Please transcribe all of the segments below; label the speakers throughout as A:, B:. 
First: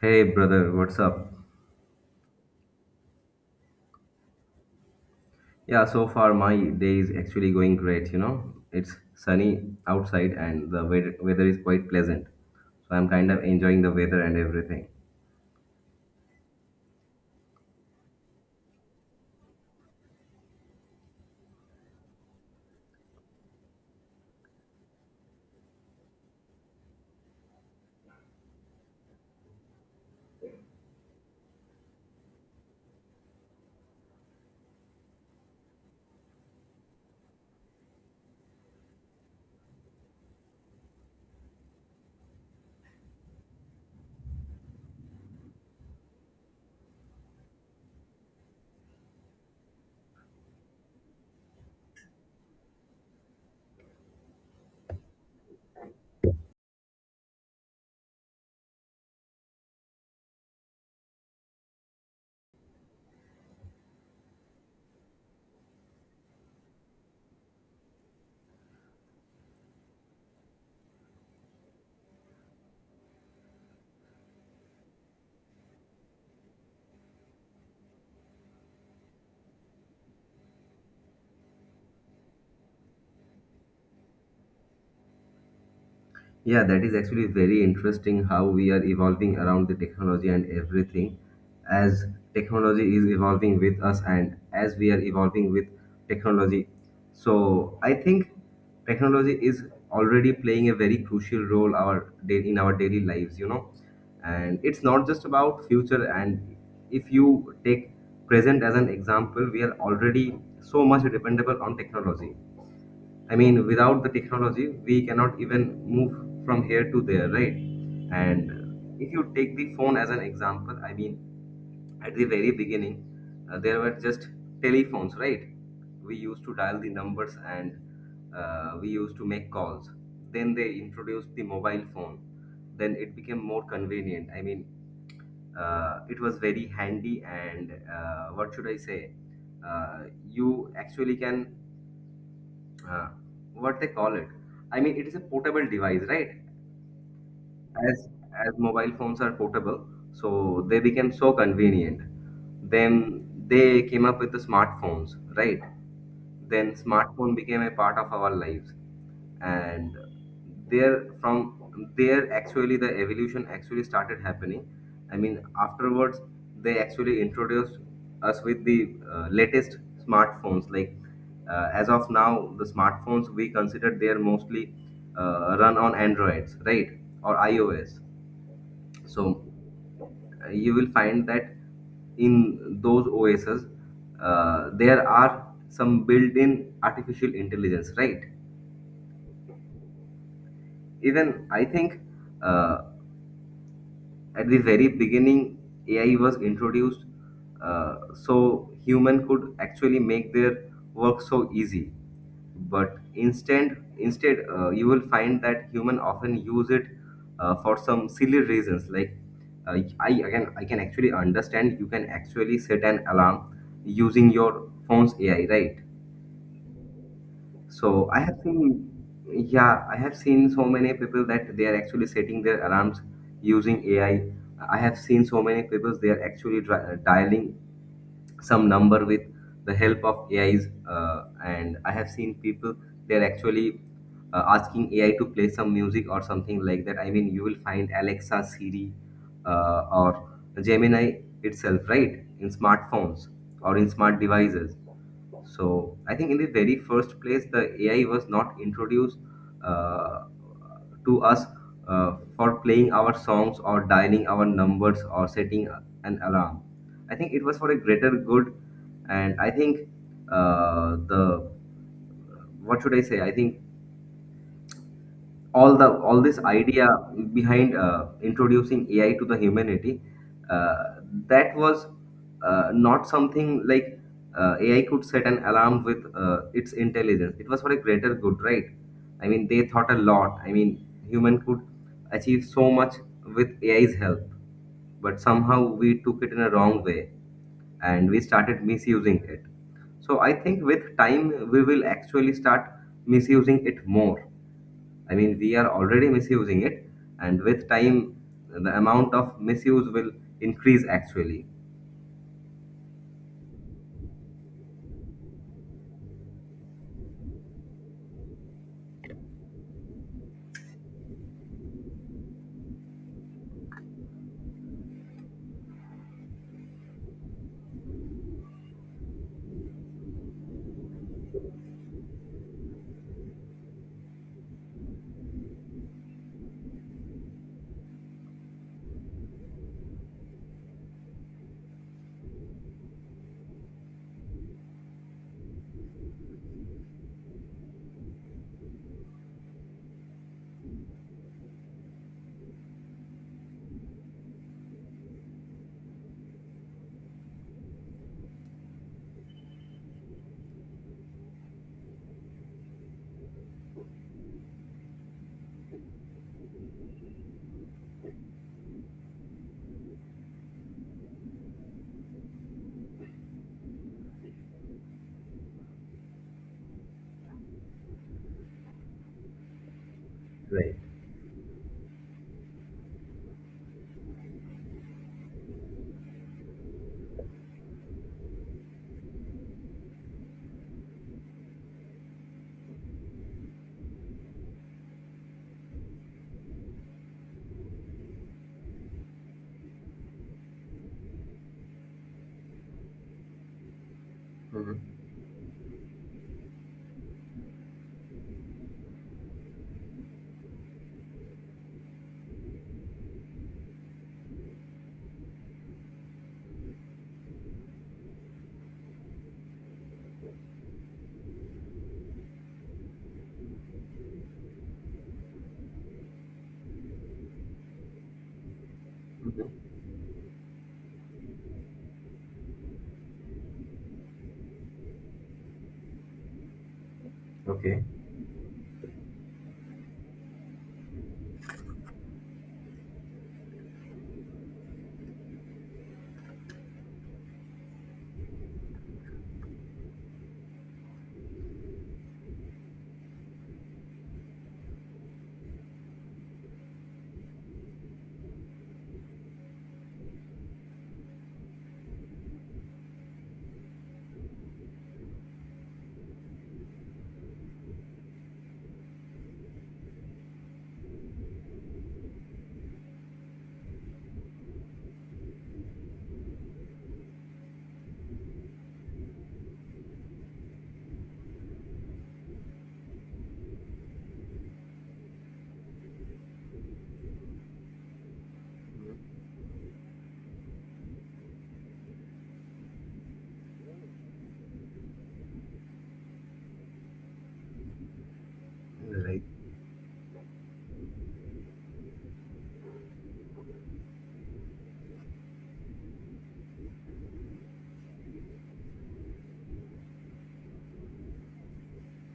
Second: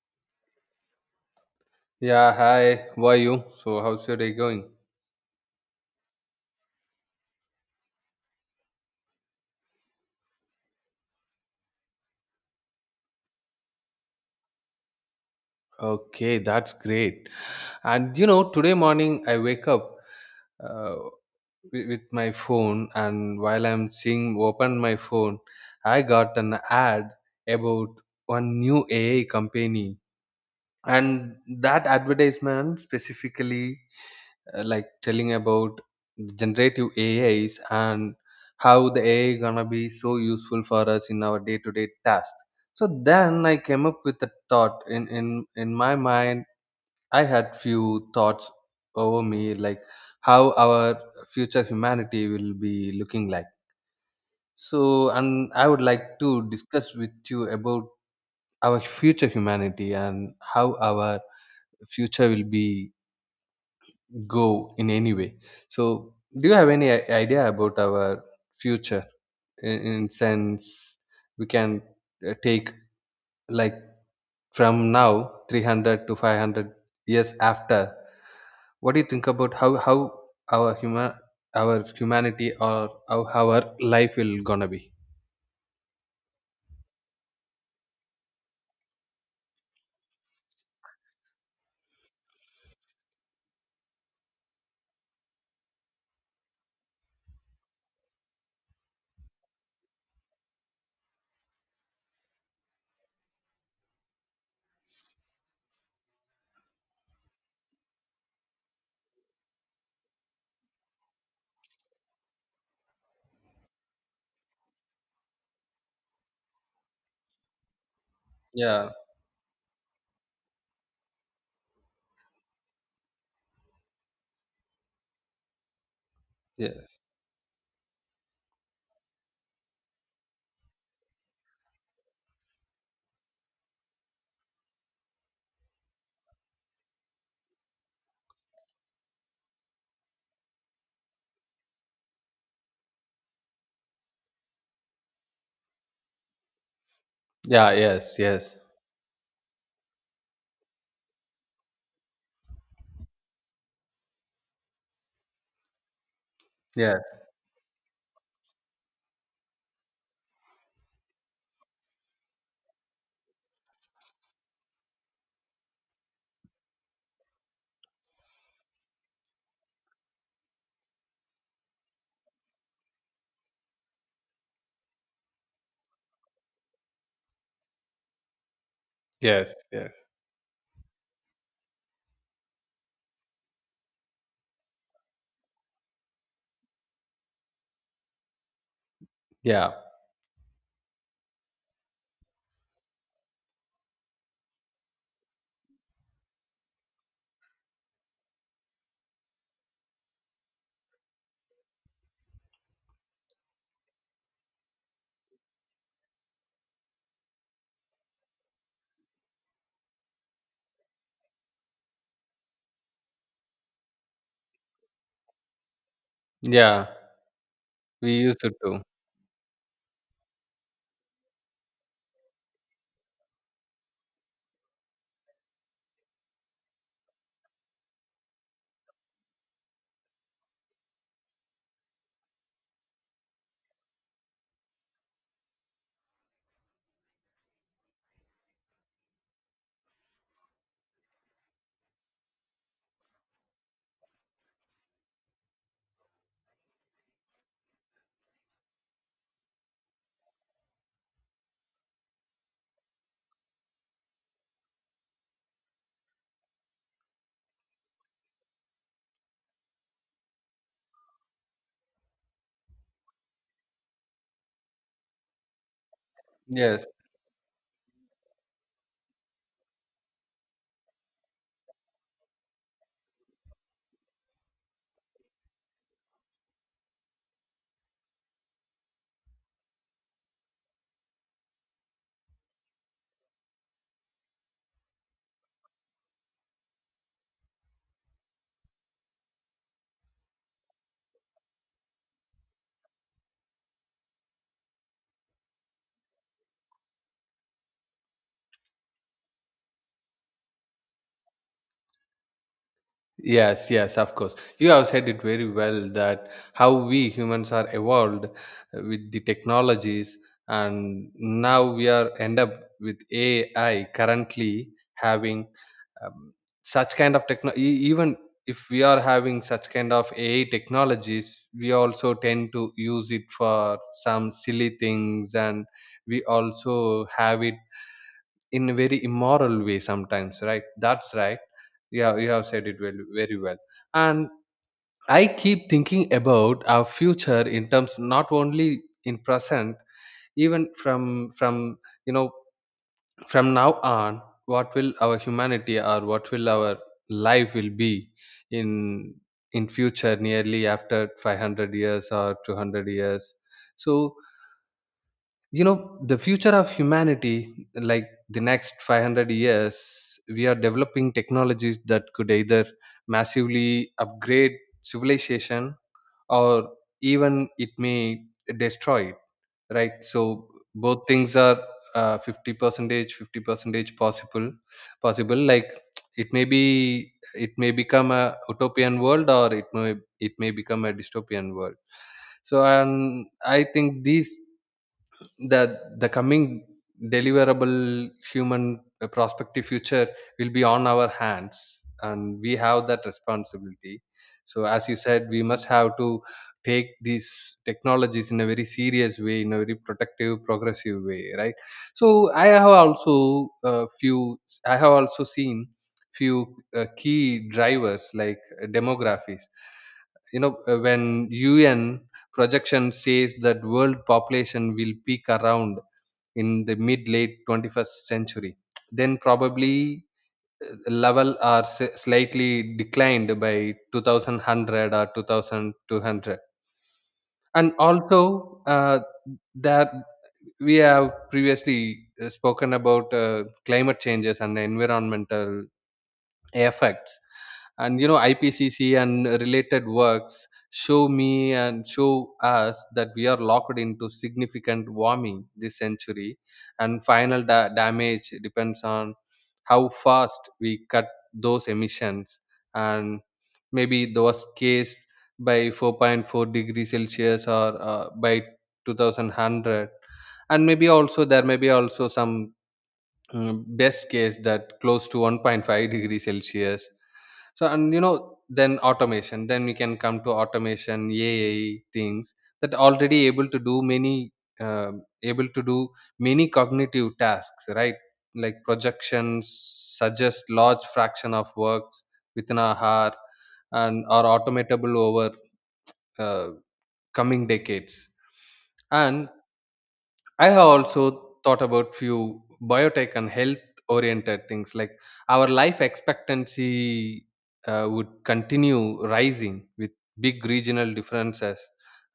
A: Hey brother, what's up?
B: Yeah, hi. How are you? So, how's your day going?
A: Yeah, so far my day is actually going great. It's sunny outside and the weather is quite pleasant. So I'm kind of enjoying the weather and everything.
B: Okay, that's great. And you know, today morning I wake up uh, with my phone, and while I'm seeing open my phone, I got an ad about one new AI company, and that advertisement specifically like telling about generative ais and how the ai gonna be so useful for us in our day-to-day tasks. So then I came up with a thought in my mind. I had few thoughts over me like how our future humanity will be looking like. So, and I would like to discuss with you about our future humanity and how our future will be go in any way. So, do you have any idea about our future in sense we can take like from now 300 to 500 years after? What do you think about how our human, our humanity, or how our life will gonna be?
A: Yeah, that is actually very interesting how we are evolving around the technology and everything. As technology is evolving with us and as we are evolving with technology. So I think technology is already playing a very crucial role our day in our daily lives. And it's not just about future and if you take present as an example, we are already so much dependable on technology. I mean, without the technology, we cannot even move from here to there, right? And
B: Yeah,
A: if you take the phone as an example, I mean, at the very beginning, there were just telephones, right? We used to
B: yeah,
A: dial the numbers and we used to make calls. Then they introduced the mobile phone. Then it became more convenient. I mean, it was very handy, and what should I say? Uh, you actually can, uh, what they call it, I mean it is a portable device, right?
B: yeah,
A: As
B: yes, yes,
A: mobile phones are portable, so they became so convenient. Then they came up with the smartphones, right? Then
B: yes,
A: smartphone became a part of our lives. And there from there actually the evolution actually started happening. I mean afterwards they actually introduced us with the latest smartphones like, as of now, the smartphones we consider, they are mostly run on androids, right? Or iOS. So
B: yes, yes,
A: you will find that in those OSs, there are some built-in artificial intelligence, right?
B: yeah,
A: Even I think, uh, at the very beginning AI was introduced, uh, so human could actually make their work so easy. But instead you will find that human often use it, for some silly reasons like, I can actually understand. You can actually set an alarm using your phone's AI, right?
B: yeah.
A: So
B: We
A: I have
B: used to do.
A: seen, yeah, I have seen so many people that they are actually setting their alarms using AI. I have seen so many people they are actually dialing some number with the help of AIs, and I have seen people they are actually, asking AI to play some music or something like that. I mean, you will find Alexa, Siri, or Gemini itself, right, in smartphones or in smart devices. So I think in the very first place, the AI was not introduced, uh, to us, for playing our songs or dialing our numbers or setting an alarm. I think it was for a greater good, and I think, the, what should I say? I think all this
B: Yes.
A: idea behind, introducing AI to the humanity, uh, that was, not something like, AI could set an alarm with, its intelligence. It was for a greater good, right? I mean, they thought a lot. I mean, human could achieve so much with AI's help, but somehow we took it in a wrong way and we started misusing it. So I think with time we will actually start misusing it more. I mean, we are already misusing it, and with time, the amount of misuse will increase actually.
B: Yes, yes, of course. You have said it very well, that how we humans are evolved with the technologies, and now we are end up with AI currently having um, such kind of techno. E- Even if we are having such kind of AI technologies, we also tend to use it for some silly things, and we also have it in a very immoral way sometimes, right? That's right. Yeah, you have said it well, very well. And I keep thinking about our future in terms, not only in present, even from you know, from now on, what will our humanity or what will our life will be in in future, nearly after 500 years or 200 years. So you know, the future of humanity, like the next 500 years, we are developing technologies that could either massively upgrade civilization, or even it may destroy it, right? So
A: Right.
B: both things are 50 percentage, 50 percentage possible. Like it may be, it may become a utopian world, or it may become a dystopian world. So, and I think the coming deliverable human prospective future will be on our hands, and we have that responsibility. So as you said, we must have to take these technologies in a very serious way, in a very protective, progressive way, right? So I have also seen few key drivers like demographies, you know, when un projection says that world population will peak around in the mid late 21st century, then
A: Mhm.
B: probably uh, level are slightly declined by 2100 or 2200. And
A: Okay.
B: also that we have previously spoken about climate changes and environmental effects. And you know, ipcc and related works show me and show us that we are locked into significant warming this century, and final damage depends on how fast we cut those emissions. And maybe the worst case by 4.4 degrees celsius, or by 2100. And maybe also there may be also some best case that close to 1.5 degrees celsius. So, and you know, then automation, then we can come to automation, AI things that already able to do uh, able to do many cognitive tasks, right? Like projections suggest large fraction of works within a hour and are automatable over uh, coming decades.
A: Right.
B: And I have also thought about few biotech and health oriented things like our life expectancy would continue rising with big regional differences.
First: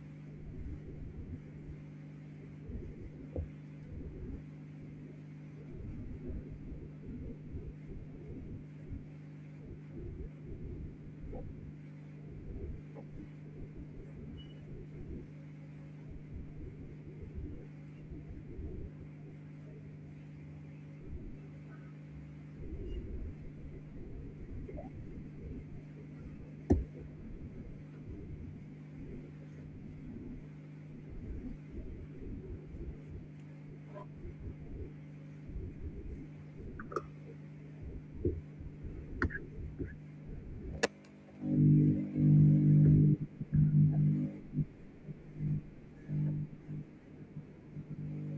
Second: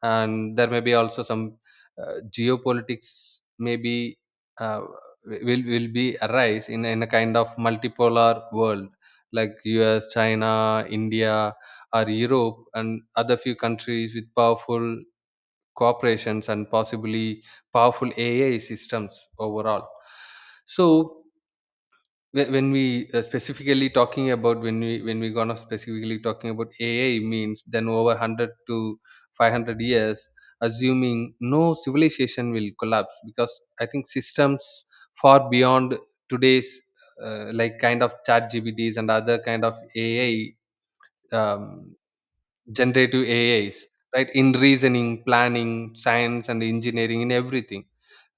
B: And there may be also some geopolitics maybe uh, will be arise in a kind of multipolar world, like US, China, India, or Europe, and other few countries with powerful cooperations and possibly powerful AI systems overall. So whe- when we specifically talking about when we gonna specifically talking about AI means, then over 100 to 500 years, assuming no civilization will collapse, because I think systems far beyond today's like kind of chat GBDs and other kind of AI. Um, Generative AIs, right? In reasoning, planning, science, and engineering, in everything,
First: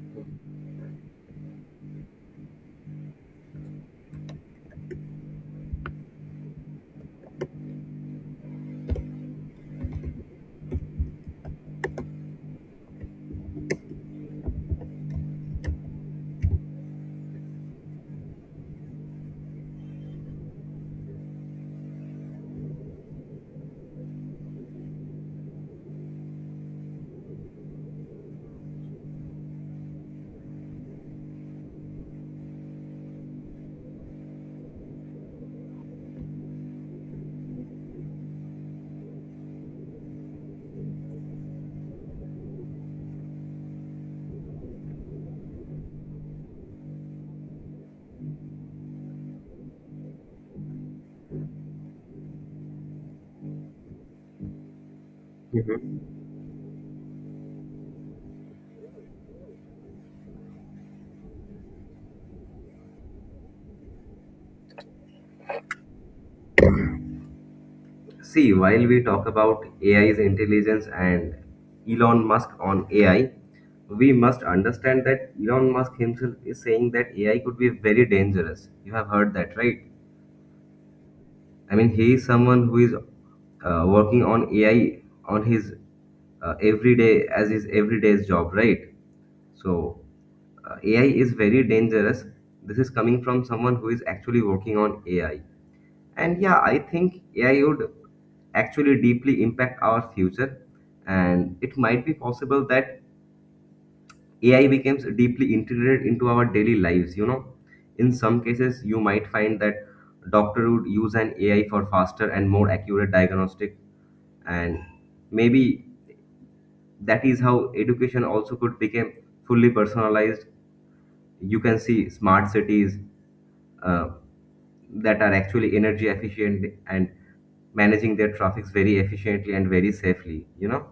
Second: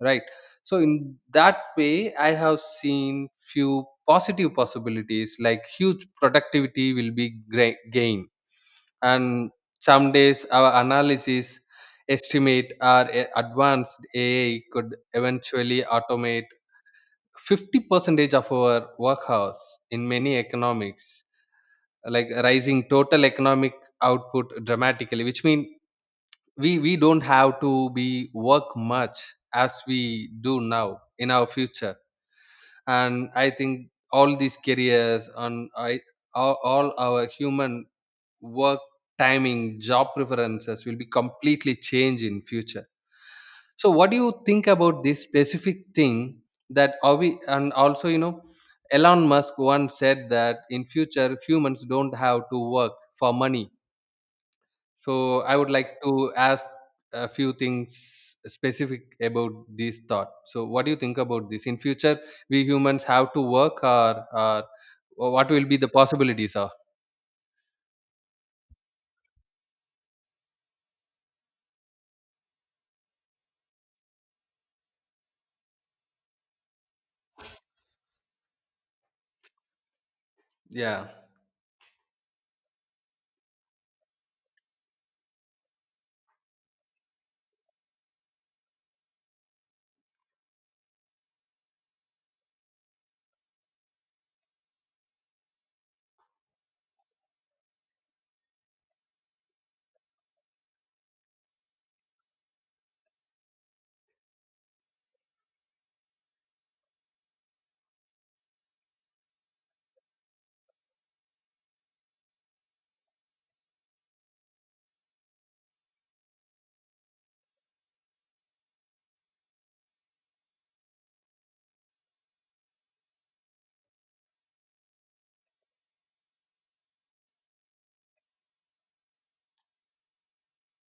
B: right? So in that way, I have seen few positive possibilities, like huge productivity will be great gain. And some days our analysis, estimate, or advanced AI could eventually automate 50 percentage of our work in many economics, like rising total economic output dramatically, which means we don't have to be work much as we do now in our future. And I think all these careers, and all our human work timing, job preferences will be completely changed in future. So what do you think about this specific thing, that are we, and also you know, elon musk once said that in future humans don't have to work for money. So I would like to ask a few things specific about this thought. So what do you think about this? In future, we humans have to work, or what will be the possibilities of?
A: See, while we talk about AI's intelligence and Elon Musk on AI, we must understand that Elon Musk himself is saying that AI could be very dangerous. You have heard that, right?
B: Yeah,
A: I mean, he is someone who is, working on AI on his, everyday as his everyday's job, right? So, AI is very dangerous. This is coming from someone who is actually working on AI. And yeah, I think AI would actually deeply impact our future. And it might be possible that AI becomes deeply integrated into our daily lives. You know, in some cases, you might find that doctor would use an AI for faster and more accurate diagnostic. And maybe that is how education also could become fully personalized. You can see smart cities, uh, that are actually energy efficient and managing their traffics very efficiently and very safely.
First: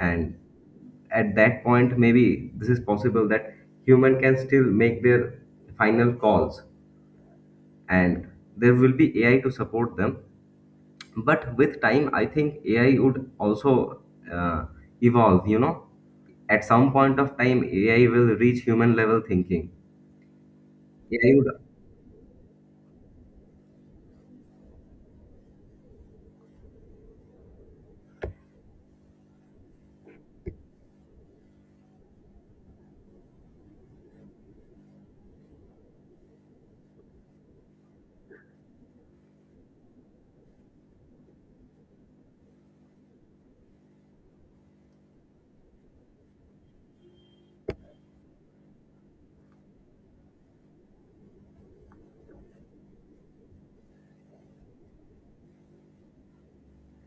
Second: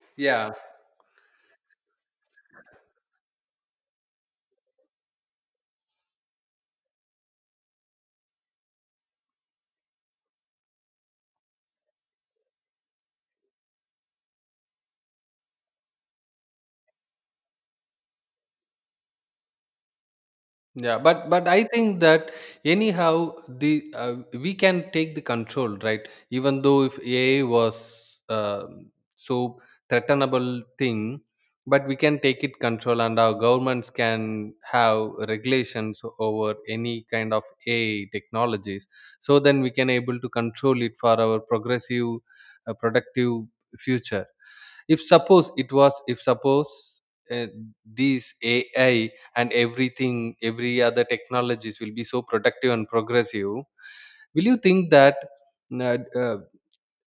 A: And
B: yeah.
A: at that point maybe this is possible that human can still make their final calls and there will be AI to support them. But with time I think AI would also, uh, evolve. At some point of time AI will reach human level thinking.
B: yeah but
A: AI
B: but
A: would.
B: i think that anyhow, the we can take the control, right? Even though if ai was so threatenable thing, but we can take it control and our governments can have regulations over any kind of ai technologies. So then we can able to control it for our progressive productive future. If suppose it was if suppose uh, these ai and everything, every other technologies will be so productive and progressive, will you think that uh, uh,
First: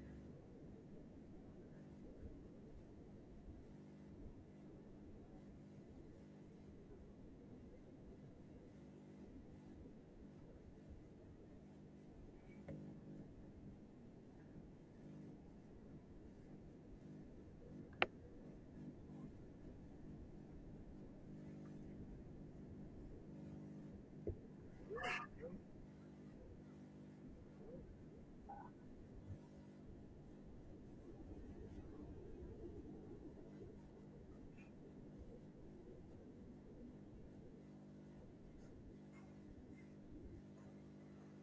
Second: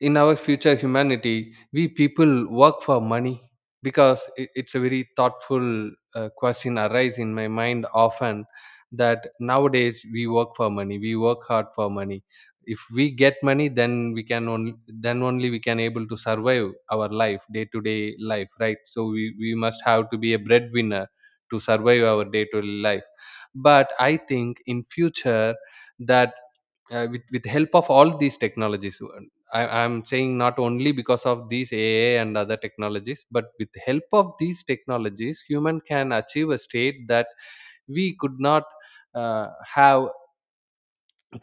B: in our future humanity we people work for money? Because it's a very thoughtful question arise in my mind often, that nowadays we work for money, we work hard for money. If we get money, then we can only, then only we can able to survive our life, day to day life, right? So we must have to be a breadwinner to survive our day to day life. But I think in future that with help of all these technologies, I'm saying not only because of these ai and other technologies, but with help of these technologies, human can achieve a state that we could not uh, have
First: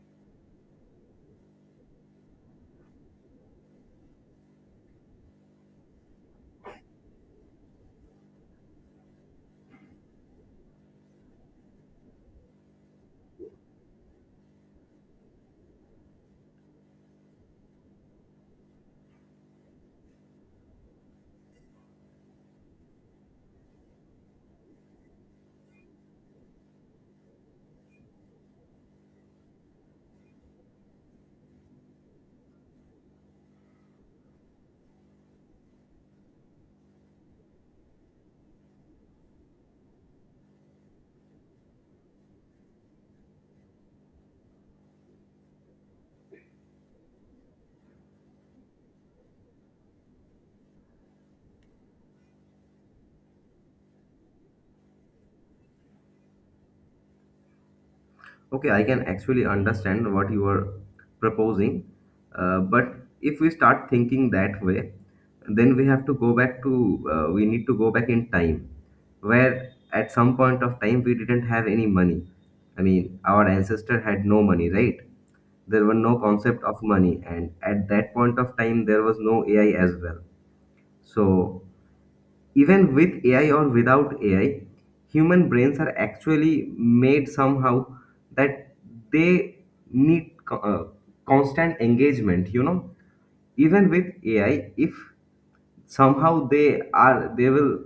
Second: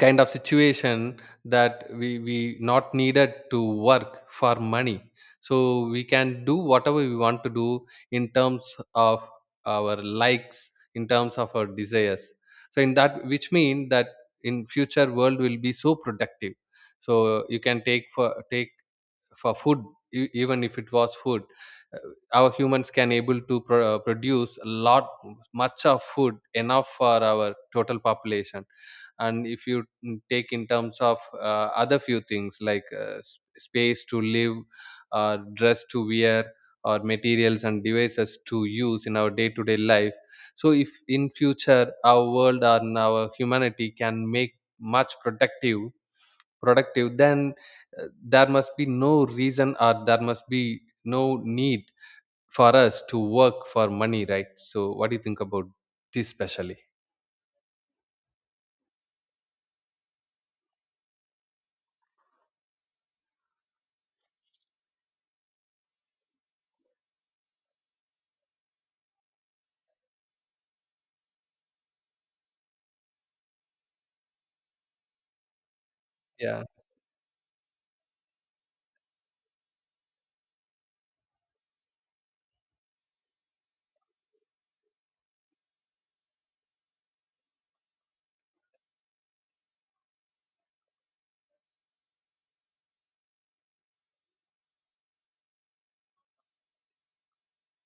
B: kind of situation that we not needed to work for money. So we can do whatever we want to do in terms of our likes, in terms of our desires. So in that which mean that, in future world will be so productive. So you can take for food. Even if it was food, uh, our humans can able to produce a lot much of food enough for our total population. And if you take in terms of other few things, like space to live, or dress to wear, or materials and devices to use in our day to day life. So if in future our world and our humanity can make much productive, then there must be no reason, or there must be no need for us to work for money, right? So what do you think about this specially?
A: Okay, I can actually understand what you are proposing, but if we start thinking that way, then we have to go back to, we need to go back in time, where at some point of time we didn't have any money. I mean, our ancestor had no money, right? There were no
B: Yeah.
A: concept of money, and at that point of time there was no AI as well. So even with AI or without AI, human brains are actually made somehow that they need, constant engagement. Even with AI, if somehow they are they will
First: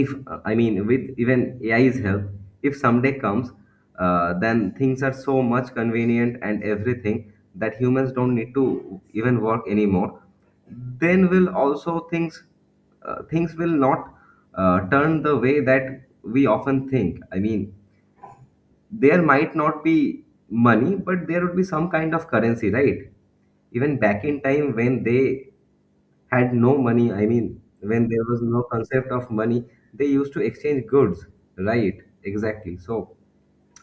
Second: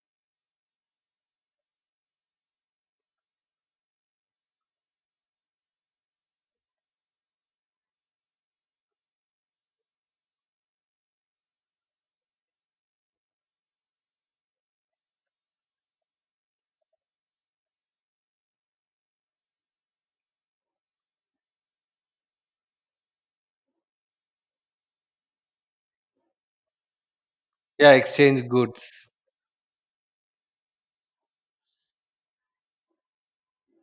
A: if I mean with even AI's help, if someday comes, then things are so much convenient and everything that humans don't need to even work anymore, then will also things, things will not, turn the way that we often think. I mean there might not be money but there would be some kind of currency, right? Even back in time when they had no money, I mean,
B: Yeah,
A: when there was
B: exchange
A: no concept
B: goods.
A: of money, they used to exchange goods, right? Exactly. So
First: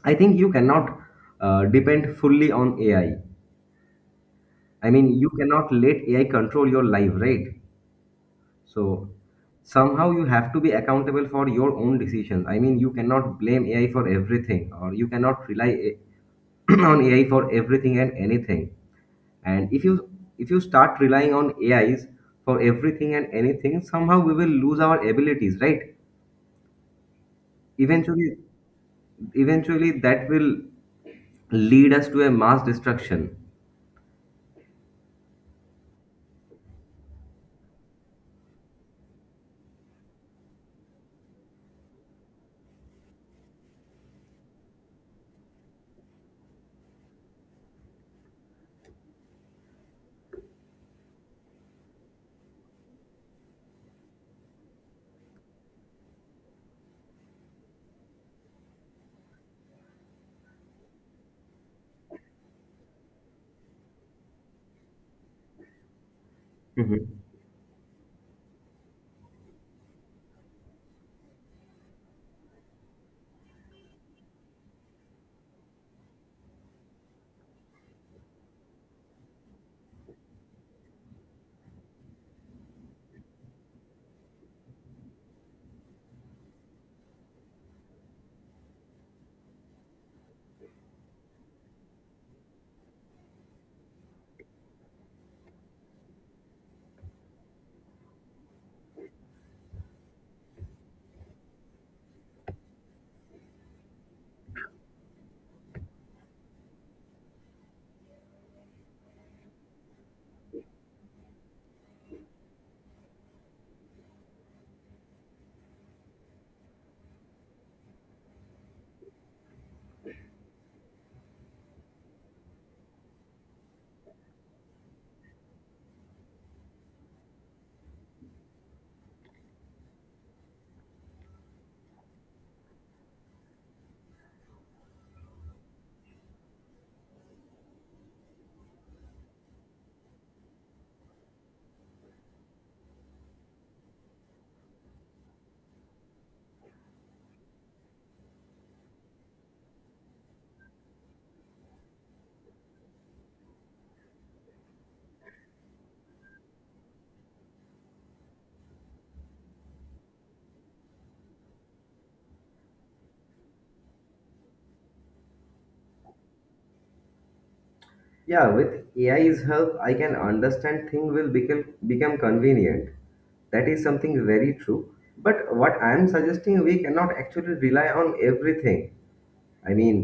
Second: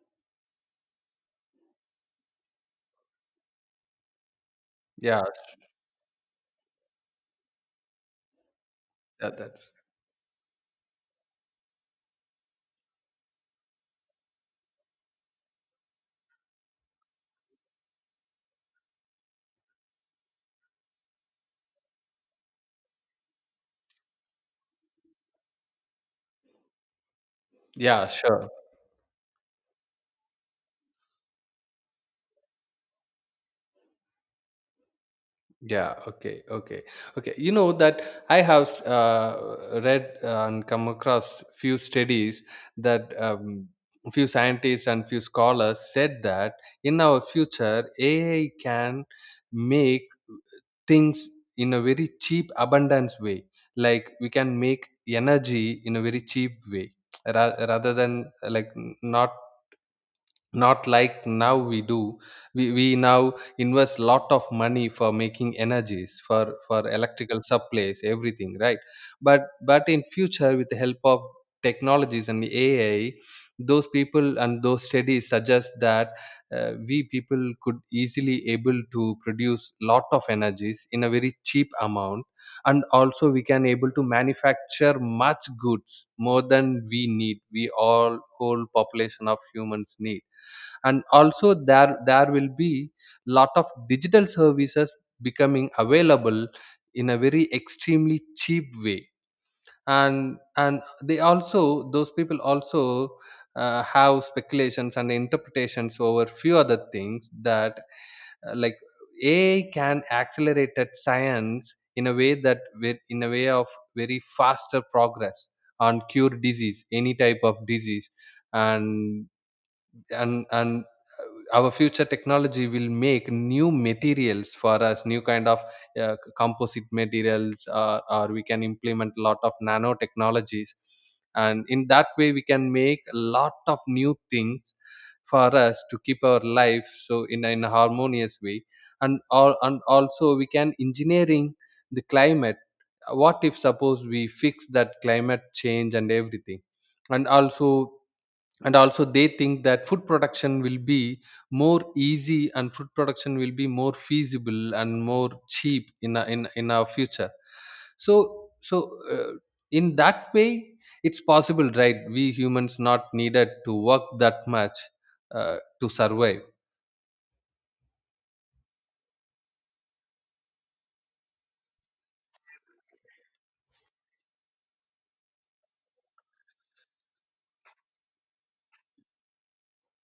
A: I think you cannot, depend fully on AI. I mean,
B: Yeah,
A: you cannot let AI control your life, right? So
B: that, that's
A: somehow you have to be accountable for your own decisions. I mean, you cannot blame AI for everything, or you cannot rely on AI for everything and anything. And if you start relying on AIs for everything and anything, somehow we will lose our abilities, right?
B: yeah,
A: eventually
B: sure.
A: eventually that will lead us to a mass destruction.
B: Yeah, okay, okay, okay. You know that, I have read and come across few studies that few scientists and few scholars said that in our future ai can make things in a very cheap abundance way. Like we can make energy in a very cheap way, rather than not like now we do, we now invest lot of money for making energies, for
A: Mhm.
B: electrical supplies, everything, right? But in future, with the help of technologies and ai, those people and those studies suggest that we people could easily able to produce lot of energies in a very cheap amount. And also we can able to manufacture much goods, more than we need, we all whole population of humans need. And also there will be lot of digital services becoming available in a very extremely cheap way. And they also, those people also have speculations and interpretations over few other things that like ai can accelerated science in a way that, with in a way of very faster progress on cure disease, any type of disease. And and our future technology will make new materials for us, new kind of composite materials, or we can implement a lot of nanotechnologies. And in that way we can make a lot of new things for us to keep our life so in a harmonious way. And all, and also we can engineering the climate. What if suppose we fix that climate change and everything. And also, and also they think that food production will be more easy, and food production will be more feasible and more cheap in our future. So So uh, in that way it's possible, right? We humans not needed to work that much to survive.
A: Yeah, with AI's help I can understand thing will become convenient. That is something very true. But what I am suggesting, we cannot actually rely on everything. I mean,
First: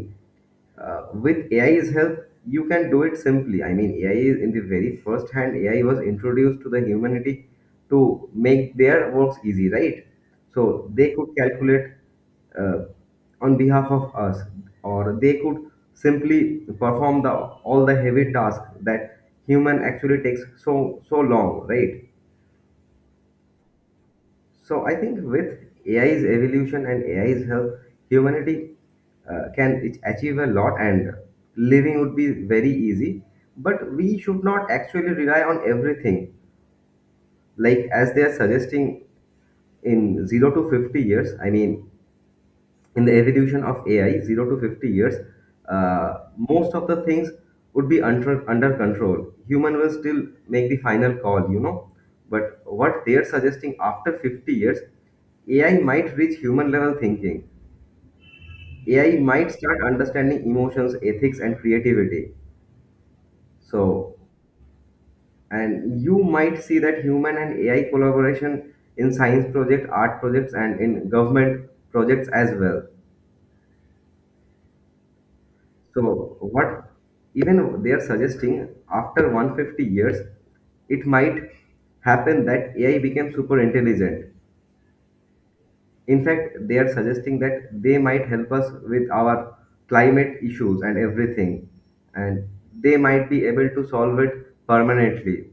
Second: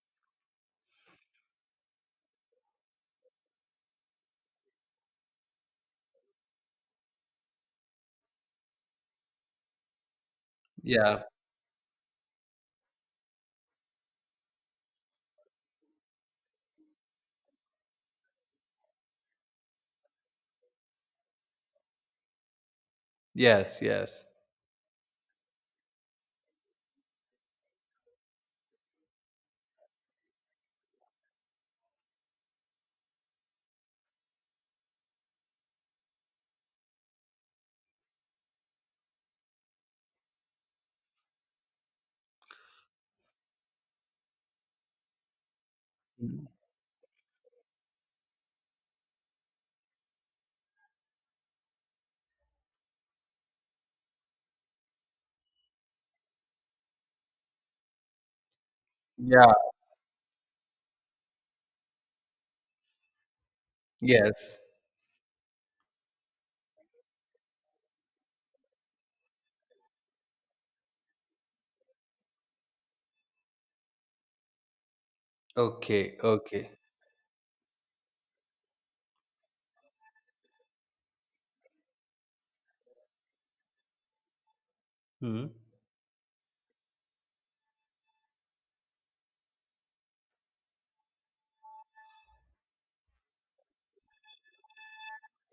A: with AI's help, you can do it simply. I mean, AI is in the very first hand, AI was introduced to the humanity to make their works easy, right? So they
B: Yeah.
A: could calculate, uh, on behalf of us, or they could simply perform the all the heavy tasks that human actually takes so so long, right?
B: Yes, yes.
A: So I think with AI's evolution and AI's help, humanity, can achieve a lot and living would be very easy. But we should not actually rely on everything. Like as they are suggesting in 0 to 50 years, I mean, in the evolution of AI, 0 to 50 years,
B: Mm.
A: most of the things would be under control. Human will still make the final call. But what they are suggesting after 50 years, AI might reach human level thinking. AI
B: Yeah.
A: might start understanding emotions, ethics, and creativity. So,
B: Yes.
A: and you might see that human and AI collaboration in science projects, art projects, and in government projects as well. So
B: Okay, okay.
A: what even they are suggesting after 150 years, it might happen that AI became super intelligent.
B: Hmm.
A: In fact, they are suggesting that they might help us with our climate issues and everything. And they might be able to solve it permanently.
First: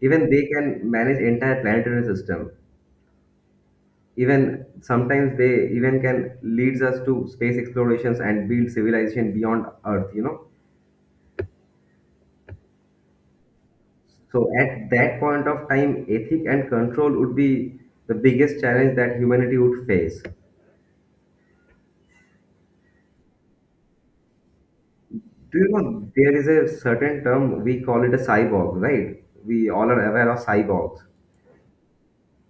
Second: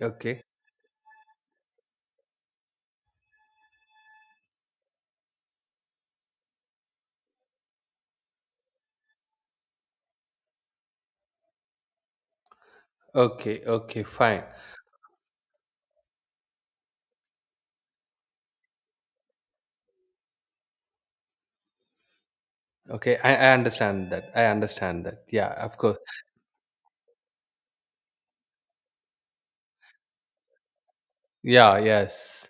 A: Even
B: Okay,
A: they can manage entire planetary system. Even sometimes they even can leads us to space explorations and build civilization beyond Earth.
B: okay. Okay, fine.
A: So at that point of time, ethic and control would be the biggest challenge that humanity would face. Do
B: Okay, I understand that, I understand that. Yeah,
A: you
B: of course.
A: know there is a certain term we call it a cyborg, right? We all are aware of cyborgs,
B: Yeah, yes.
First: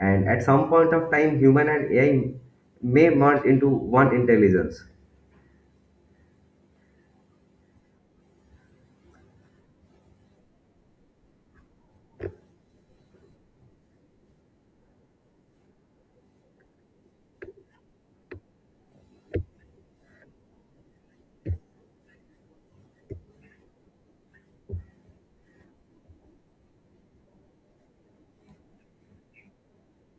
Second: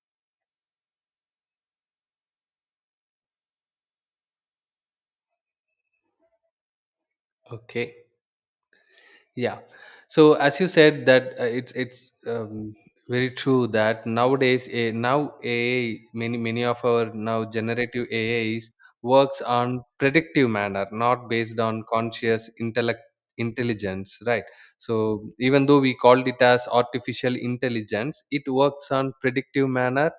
A: and at some point of time, human and AI may merge into one intelligence.
B: Okay. Yeah. So as you said that, it's very true that nowadays, a now AI, many of our now generative AIs works on predictive manner, not based on conscious intellect intelligence, right? So even though we called it as artificial intelligence, it works on predictive manner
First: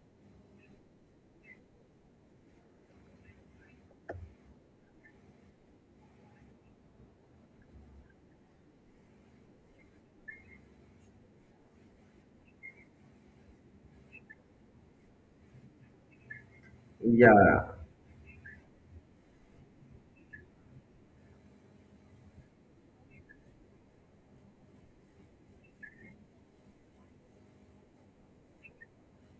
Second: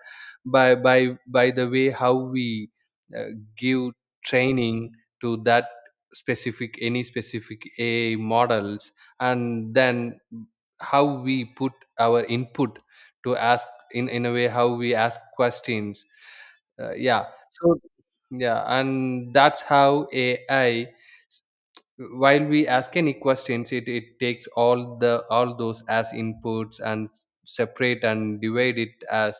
B: by the way how we uh, give training to that specific any specific AI models, and then how we put our input to ask in a way how we ask questions, yeah.
A: Yeah,
B: so yeah, and that's how AI, while we ask any questions, it takes all the all those as inputs and separate and divide it as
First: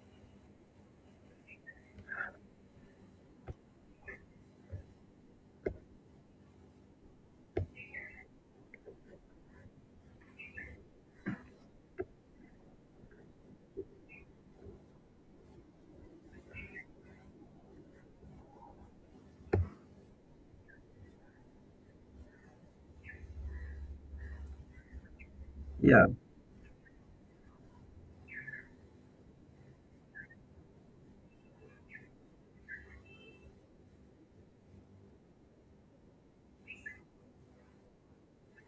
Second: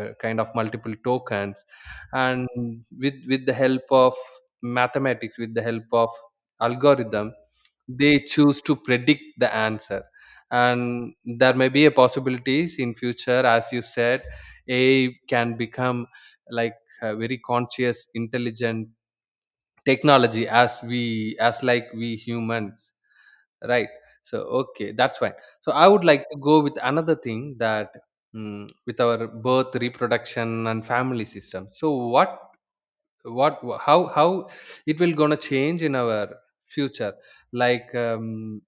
B: kind of multiple tokens, and with the help of mathematics, with the help of algorithm, they choose to predict the answer. And there may be a possibilities in future, as you said, AI can become like a very conscious intelligent technology as we as like we humans, right? So okay, that's fine. So I would
A: yeah,
B: like to go with another thing, that with our birth reproduction and family system. So what, what how it will gonna change in our future. Like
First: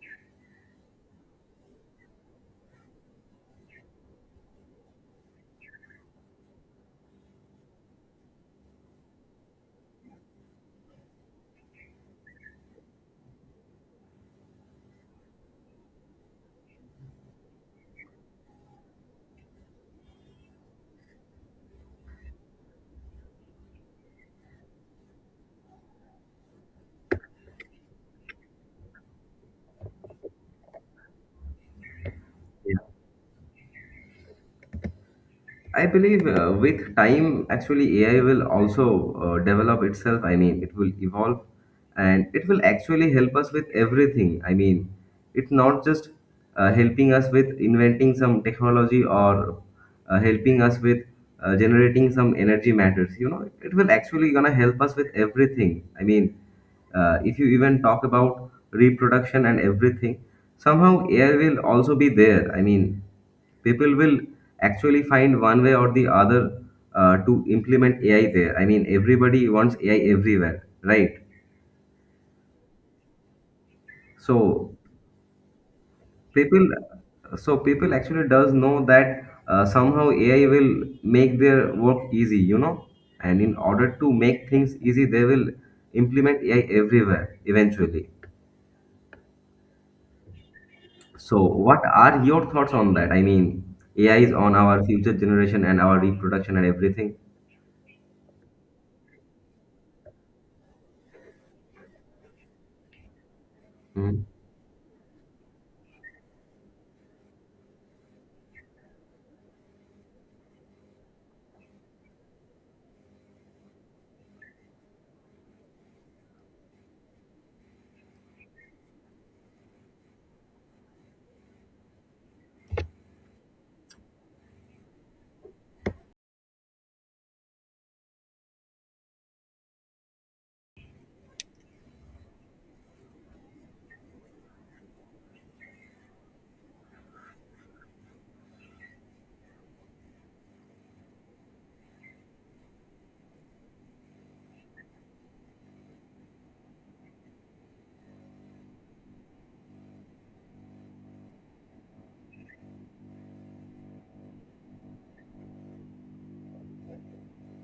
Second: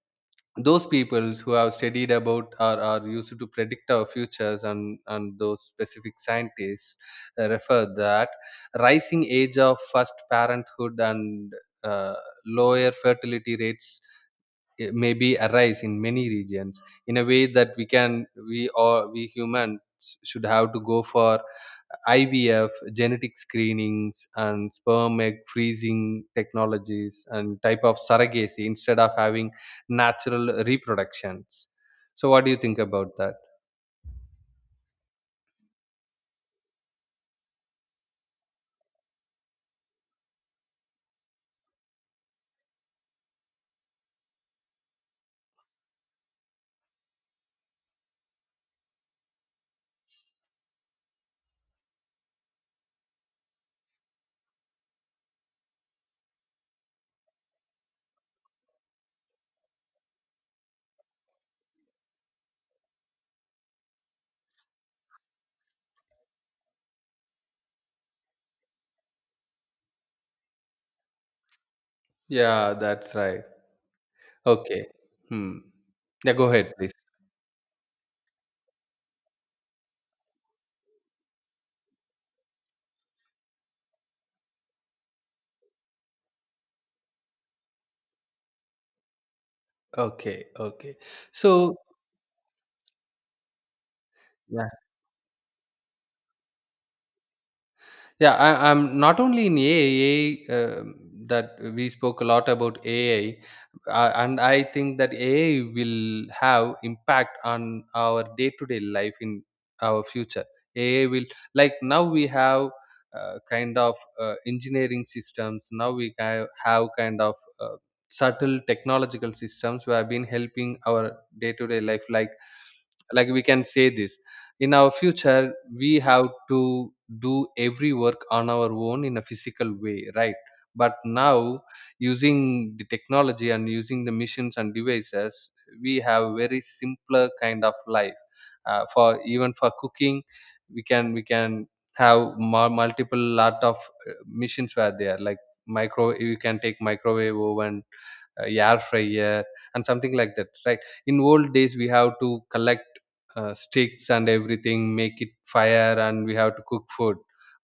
B: those peoples who have studied about or are used to predict our futures, and those specific scientists refer that rising age of first parenthood and uh, lower fertility rates may be arise in many regions, in a way that we can we or we humans should have to go for IVF, genetic screenings, and sperm egg freezing technologies and type of surrogacy instead of having natural reproductions. So, what do you
A: yeah.
B: think about that?
A: I believe, with time, actually, AI will also, develop itself. I mean, it will evolve and it will actually help us with everything. I mean, it's not just, helping us with inventing some technology or, helping us with, generating some energy matters. You know, it will actually gonna help us with everything. I mean, if you even talk about reproduction and everything, somehow AI will also be there. I mean, people will actually find one way or the other, to implement AI there. I mean, everybody wants AI everywhere, right?
B: Yeah, that's right.
A: So
B: Okay. Hmm. Yeah, go
A: people,
B: ahead, please.
A: people actually does know that, somehow AI will make their work easy. And in order to make things easy, they will implement AI everywhere eventually.
B: Okay. Okay.
A: So,
B: So,
A: what are your thoughts on that? I mean, AI is on our future generation and our reproduction and everything.
B: Yeah, I'm not only in AI, that we spoke a lot about AI,
A: Hmm.
B: and I think that AI will have impact on our day-to-day life in our future. AI will, like now we have kind of engineering systems. Now we have kind of subtle technological systems who have been helping our day-to-day life, like we can say this. In our future we have to do every work on our own in a physical way, right? But now, using the technology and using the machines and devices, we have very simpler kind of life. For even for cooking, we can, have multiple lot of machines where they are like, micro you can take microwave oven, air fryer, and something like that, right? In old days we have to collect sticks and everything, make it fire and we have to cook food.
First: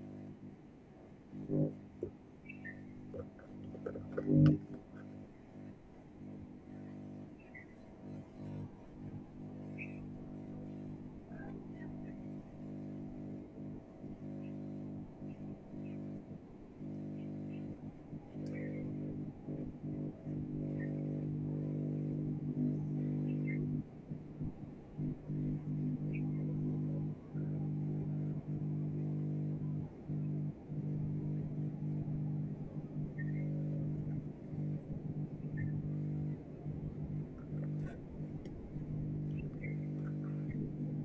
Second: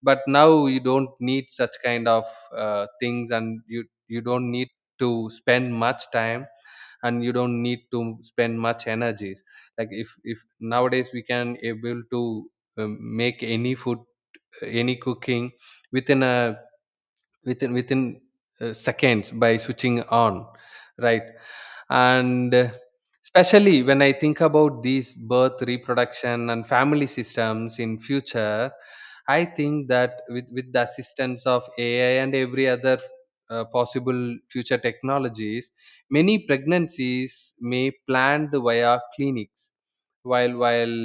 B: But now you don't need such kind of things, and you don't need to spend much time, and you don't need to spend much energies. Like if nowadays we can able to make any food, any cooking within a, within seconds, by switching on, right? And especially when I think about these birth reproduction and family systems in future, I think that with the assistance of AI and every other possible future technologies, many pregnancies may planned via clinics, while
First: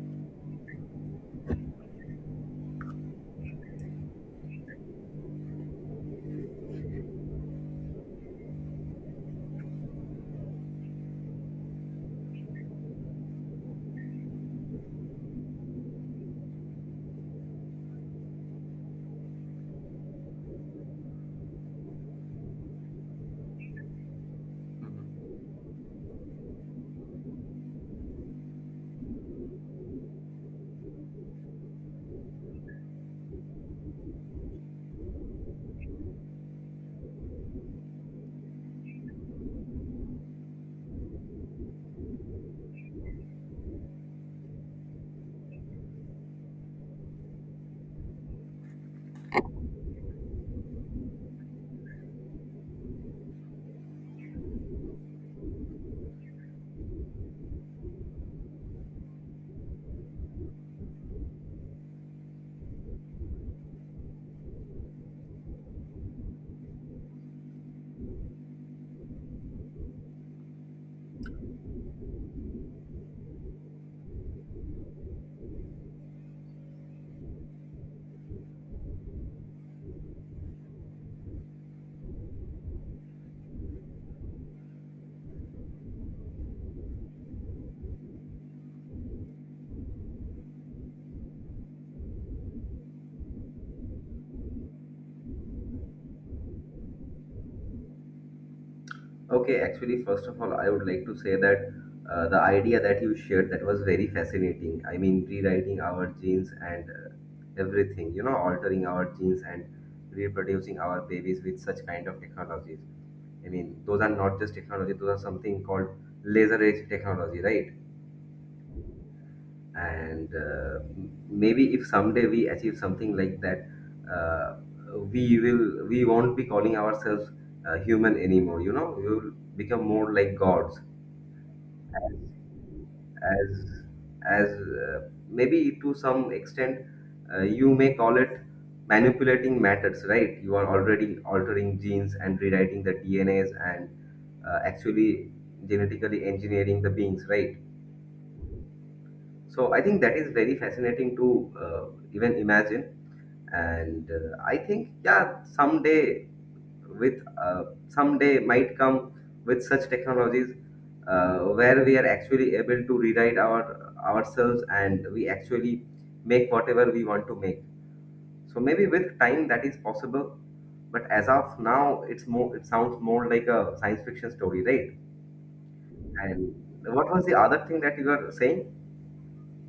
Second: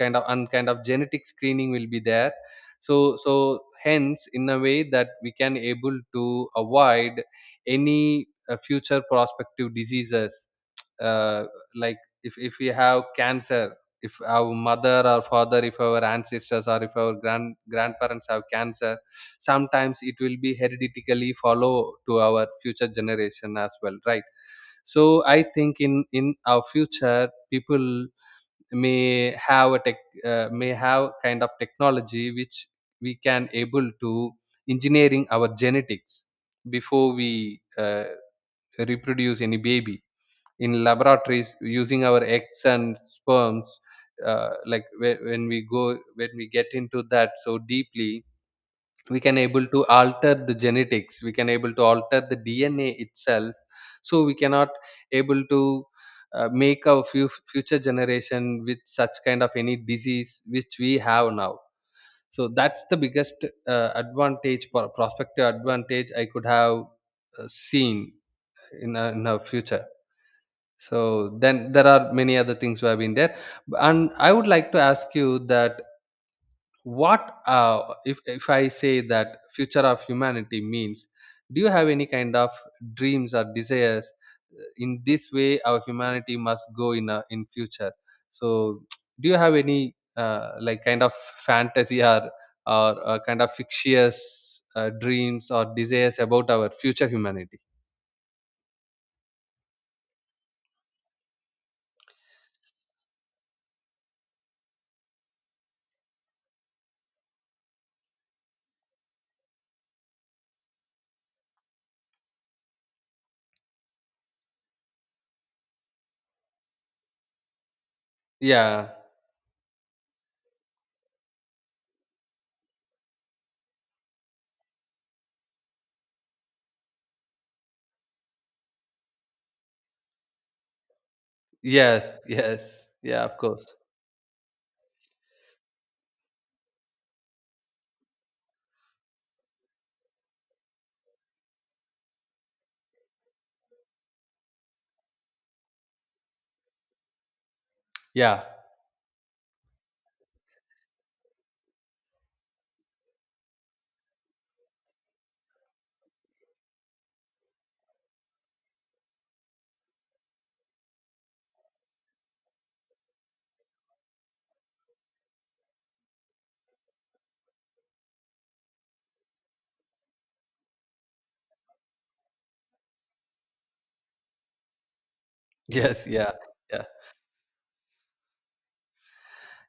B: kind of, and genetic screening will be there. So, hence in a way that we can able to avoid any future prospective diseases, uh, like if we have cancer, if our mother or father, if our ancestors or if our grandparents have cancer, sometimes it will be hereditarily follow to our future generation as well, right? So I think in our future, people may have a tech, may have kind of technology which we can able to engineering our genetics before we reproduce any baby in laboratories using our eggs and sperms. Like when we go, when we get into that so deeply, we can able to alter the genetics, we can able to alter the DNA itself. So we cannot able to make our future generation with such kind of any disease which we have now. So that's the biggest advantage, prospective advantage I could have seen in our future. So then there are many other things who have been there, and I would like to ask you that, what, if I say that future of humanity means, do you have any kind of dreams or desires? In this way, our humanity must go in a, in future. So, do you have any like kind of fantasy or kind of fictitious dreams or desires about our future humanity?
A: Okay, actually, first of all, I would like to say that the idea that you shared that was very fascinating. I mean, rewriting our genes and everything, you know, altering our genes and reproducing our babies with such kind of technologies. I mean, those are not just technology; those are something called laser edge technology, right?
B: Yeah.
A: And maybe if someday we achieve something like that, uh, we won't be calling ourselves human anymore. You know, we will become more like gods
B: Yes. Yes. Yeah. Of
A: as
B: course.
A: as uh, maybe to some extent, you may call it manipulating matters, right? You are already altering genes and rewriting the dnas, and actually genetically engineering the beings, right?
B: Yeah.
A: So I think that is very fascinating to uh, even imagine. And I think, yeah, someday with someday might come with such technologies, where we are actually able to rewrite ourselves, and we actually make whatever we want to make. So maybe with time that is possible, but as of now it sounds more like a science fiction story, right?
B: Yes. Yeah.
A: And
B: Yeah.
A: what was the other thing that you were saying?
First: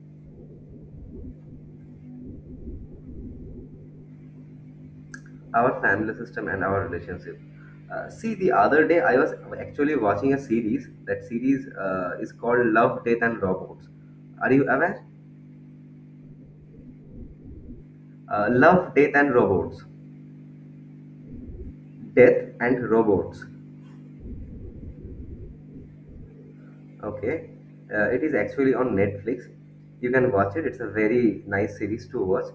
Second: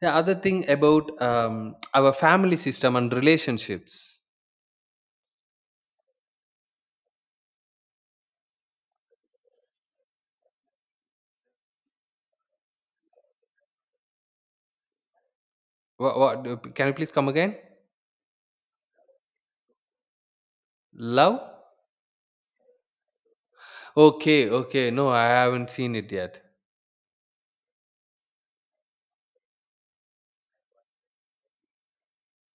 B: Yeah. Other thing about our family system and relationships.
A: Our family system and our relationship. See, the other day I was actually watching a series. That series is called Love, Death, and Robots. Are you aware?
B: What, what? Can you please come again?
A: Love, Death, and Robots.
B: Love.
A: Death and Robots.
B: Okay. Okay. No, I haven't seen it yet.
A: Okay. It is actually on Netflix. You can watch it. It's a very nice series to watch.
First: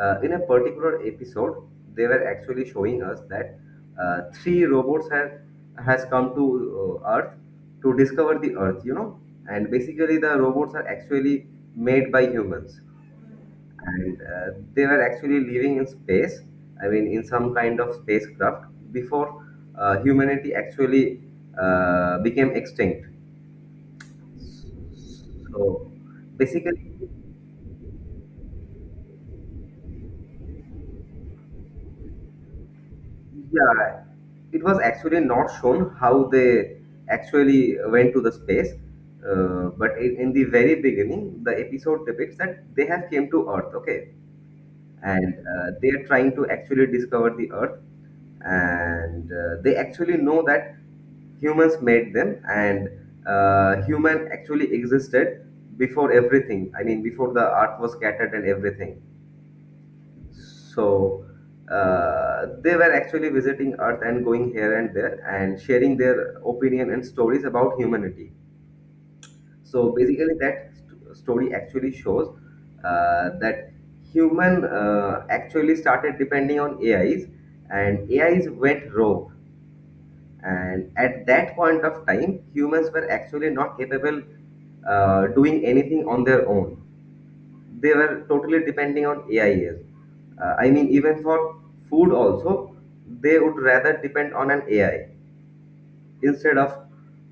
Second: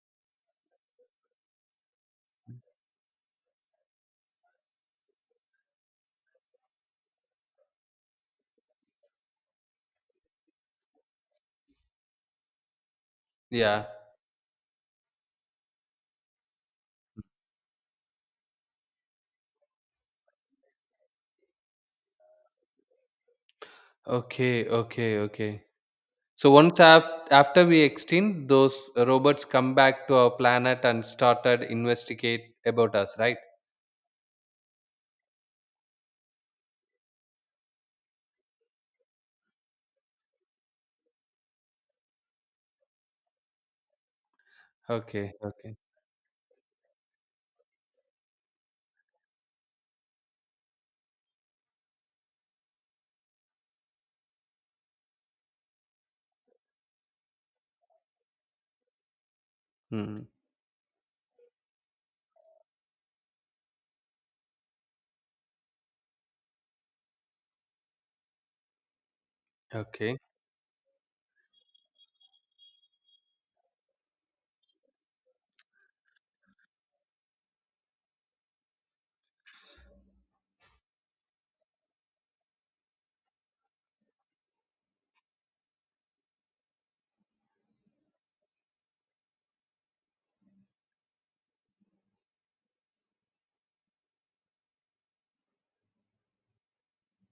A: In a particular episode, they were actually showing us that three robots have has come to Earth to discover the Earth. You know, and basically the robots are actually made by humans,
B: Yeah.
A: and they were actually living in space. I mean, in some kind of spacecraft before humanity actually became extinct.
B: Okay. Okay. Okay.
A: So
B: So
A: basically,
B: once after we extinct, those robots come back to our planet and started investigate about us, right?
A: yeah, it was actually not shown how they actually went to the space. But in the very beginning, the episode depicts that they have came to Earth, okay,
B: Okay.
A: and
B: Okay.
A: they are trying to actually discover the Earth, and they actually know that humans made them, and human actually existed before everything. I mean, before the Earth was scattered and everything.
B: Hmm.
A: So they were actually visiting Earth and going here and there and sharing their opinion and stories about humanity. So
B: Okay.
A: basically, that story actually shows that human actually started depending on AIs, and AIs went rogue. And at that point of time, humans were actually not capable doing anything on their own. They were totally depending on AIs. I mean, even for food also, they would rather depend on an AI instead of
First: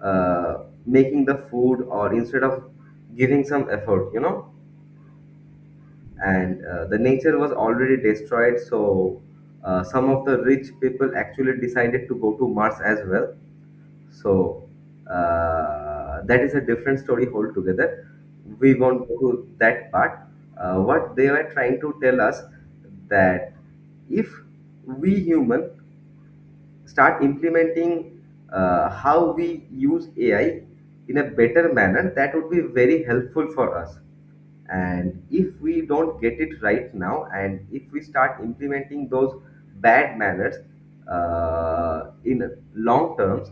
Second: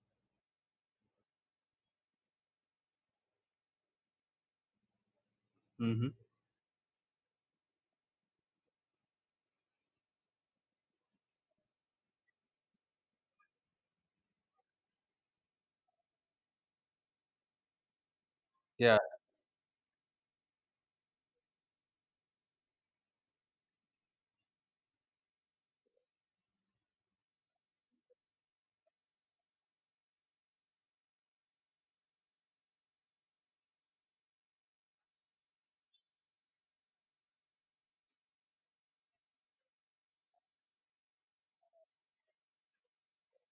A: making the food or instead of giving some effort, you know.
B: Mm-hmm.
A: And the nature was already destroyed, so some of the rich people actually decided to go to Mars as well. So that is a different story altogether. We
B: Yeah.
A: won't go to that part. What they were trying to tell us that if we human start implementing how we use AI in a better manner, that would be very helpful for us. And if we don't get it right now, and if we start implementing those bad manners in long terms,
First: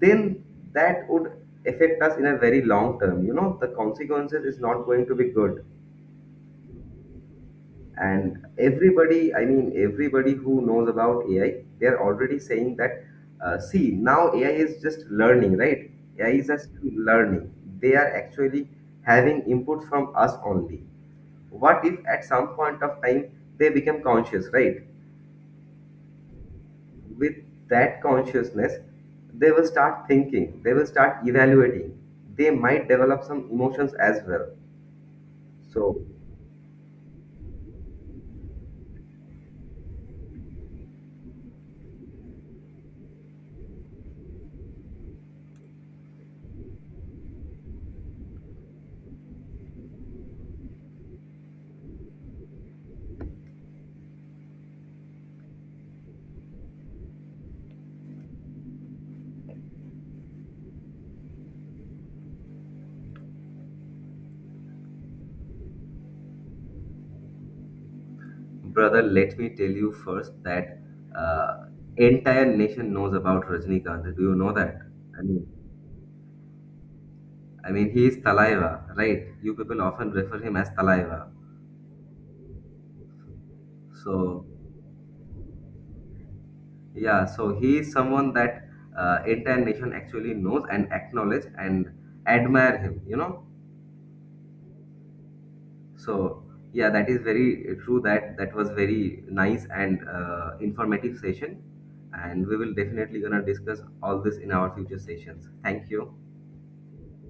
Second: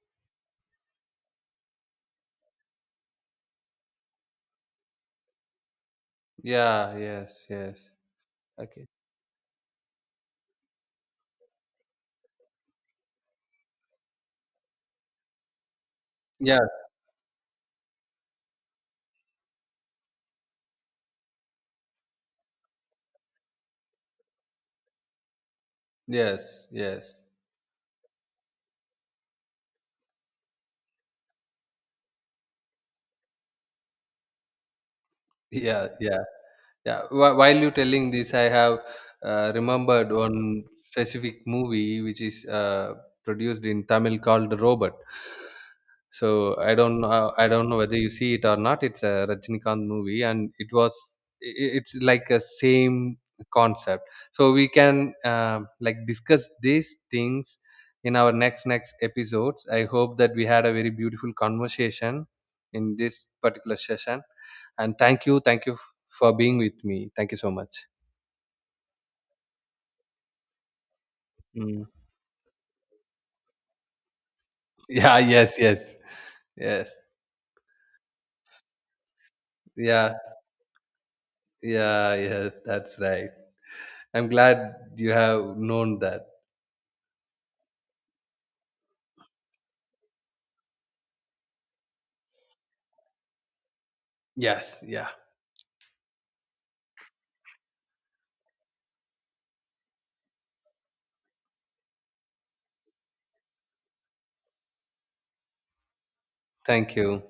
A: then that would affect us in a very long term. You know, the consequences is not going to be good.
B: Yeah. Yes. Yes.
A: And
B: Okay.
A: everybody, I mean everybody who knows about ai, they are already saying that, see, now ai is just learning right Ai is
B: Yeah.
A: just learning. They are actually having input from us only. What if at some point of time they become conscious, right?
B: Yes. Yes.
A: With that consciousness they will start thinking, they will start evaluating, they might develop some emotions as well.
B: Yeah,
A: So
B: yeah, yeah. While you telling this, I have remembered one specific movie which is produced in Tamil, called Robot. So I don't know whether you see it or not. It's a Rajnikant movie, and it was, it's like a same concept. So we can like discuss these things in our next episodes. I hope that we had a very beautiful conversation in this particular session. And thank you, for being with me. Thank you so much.
A: brother, let me tell you first that uh,
B: Mm.
A: entire nation knows about Rajnikant. Do you know that?
B: Yeah,
A: I mean,
B: yes, yes, yes.
A: I mean, he is Talaiva, right? You people often
B: Yeah,
A: refer him as Talaiva.
B: yeah, yes, that's right. I'm
A: So
B: glad you have known that.
A: yeah, so he is someone that entire nation actually knows and acknowledge and admire him. You know,
B: Yes, yeah.
A: so yeah, that is very true. That was very nice and informative session, and we will definitely gonna discuss all this in our future sessions. Thank you.
B: Thank you.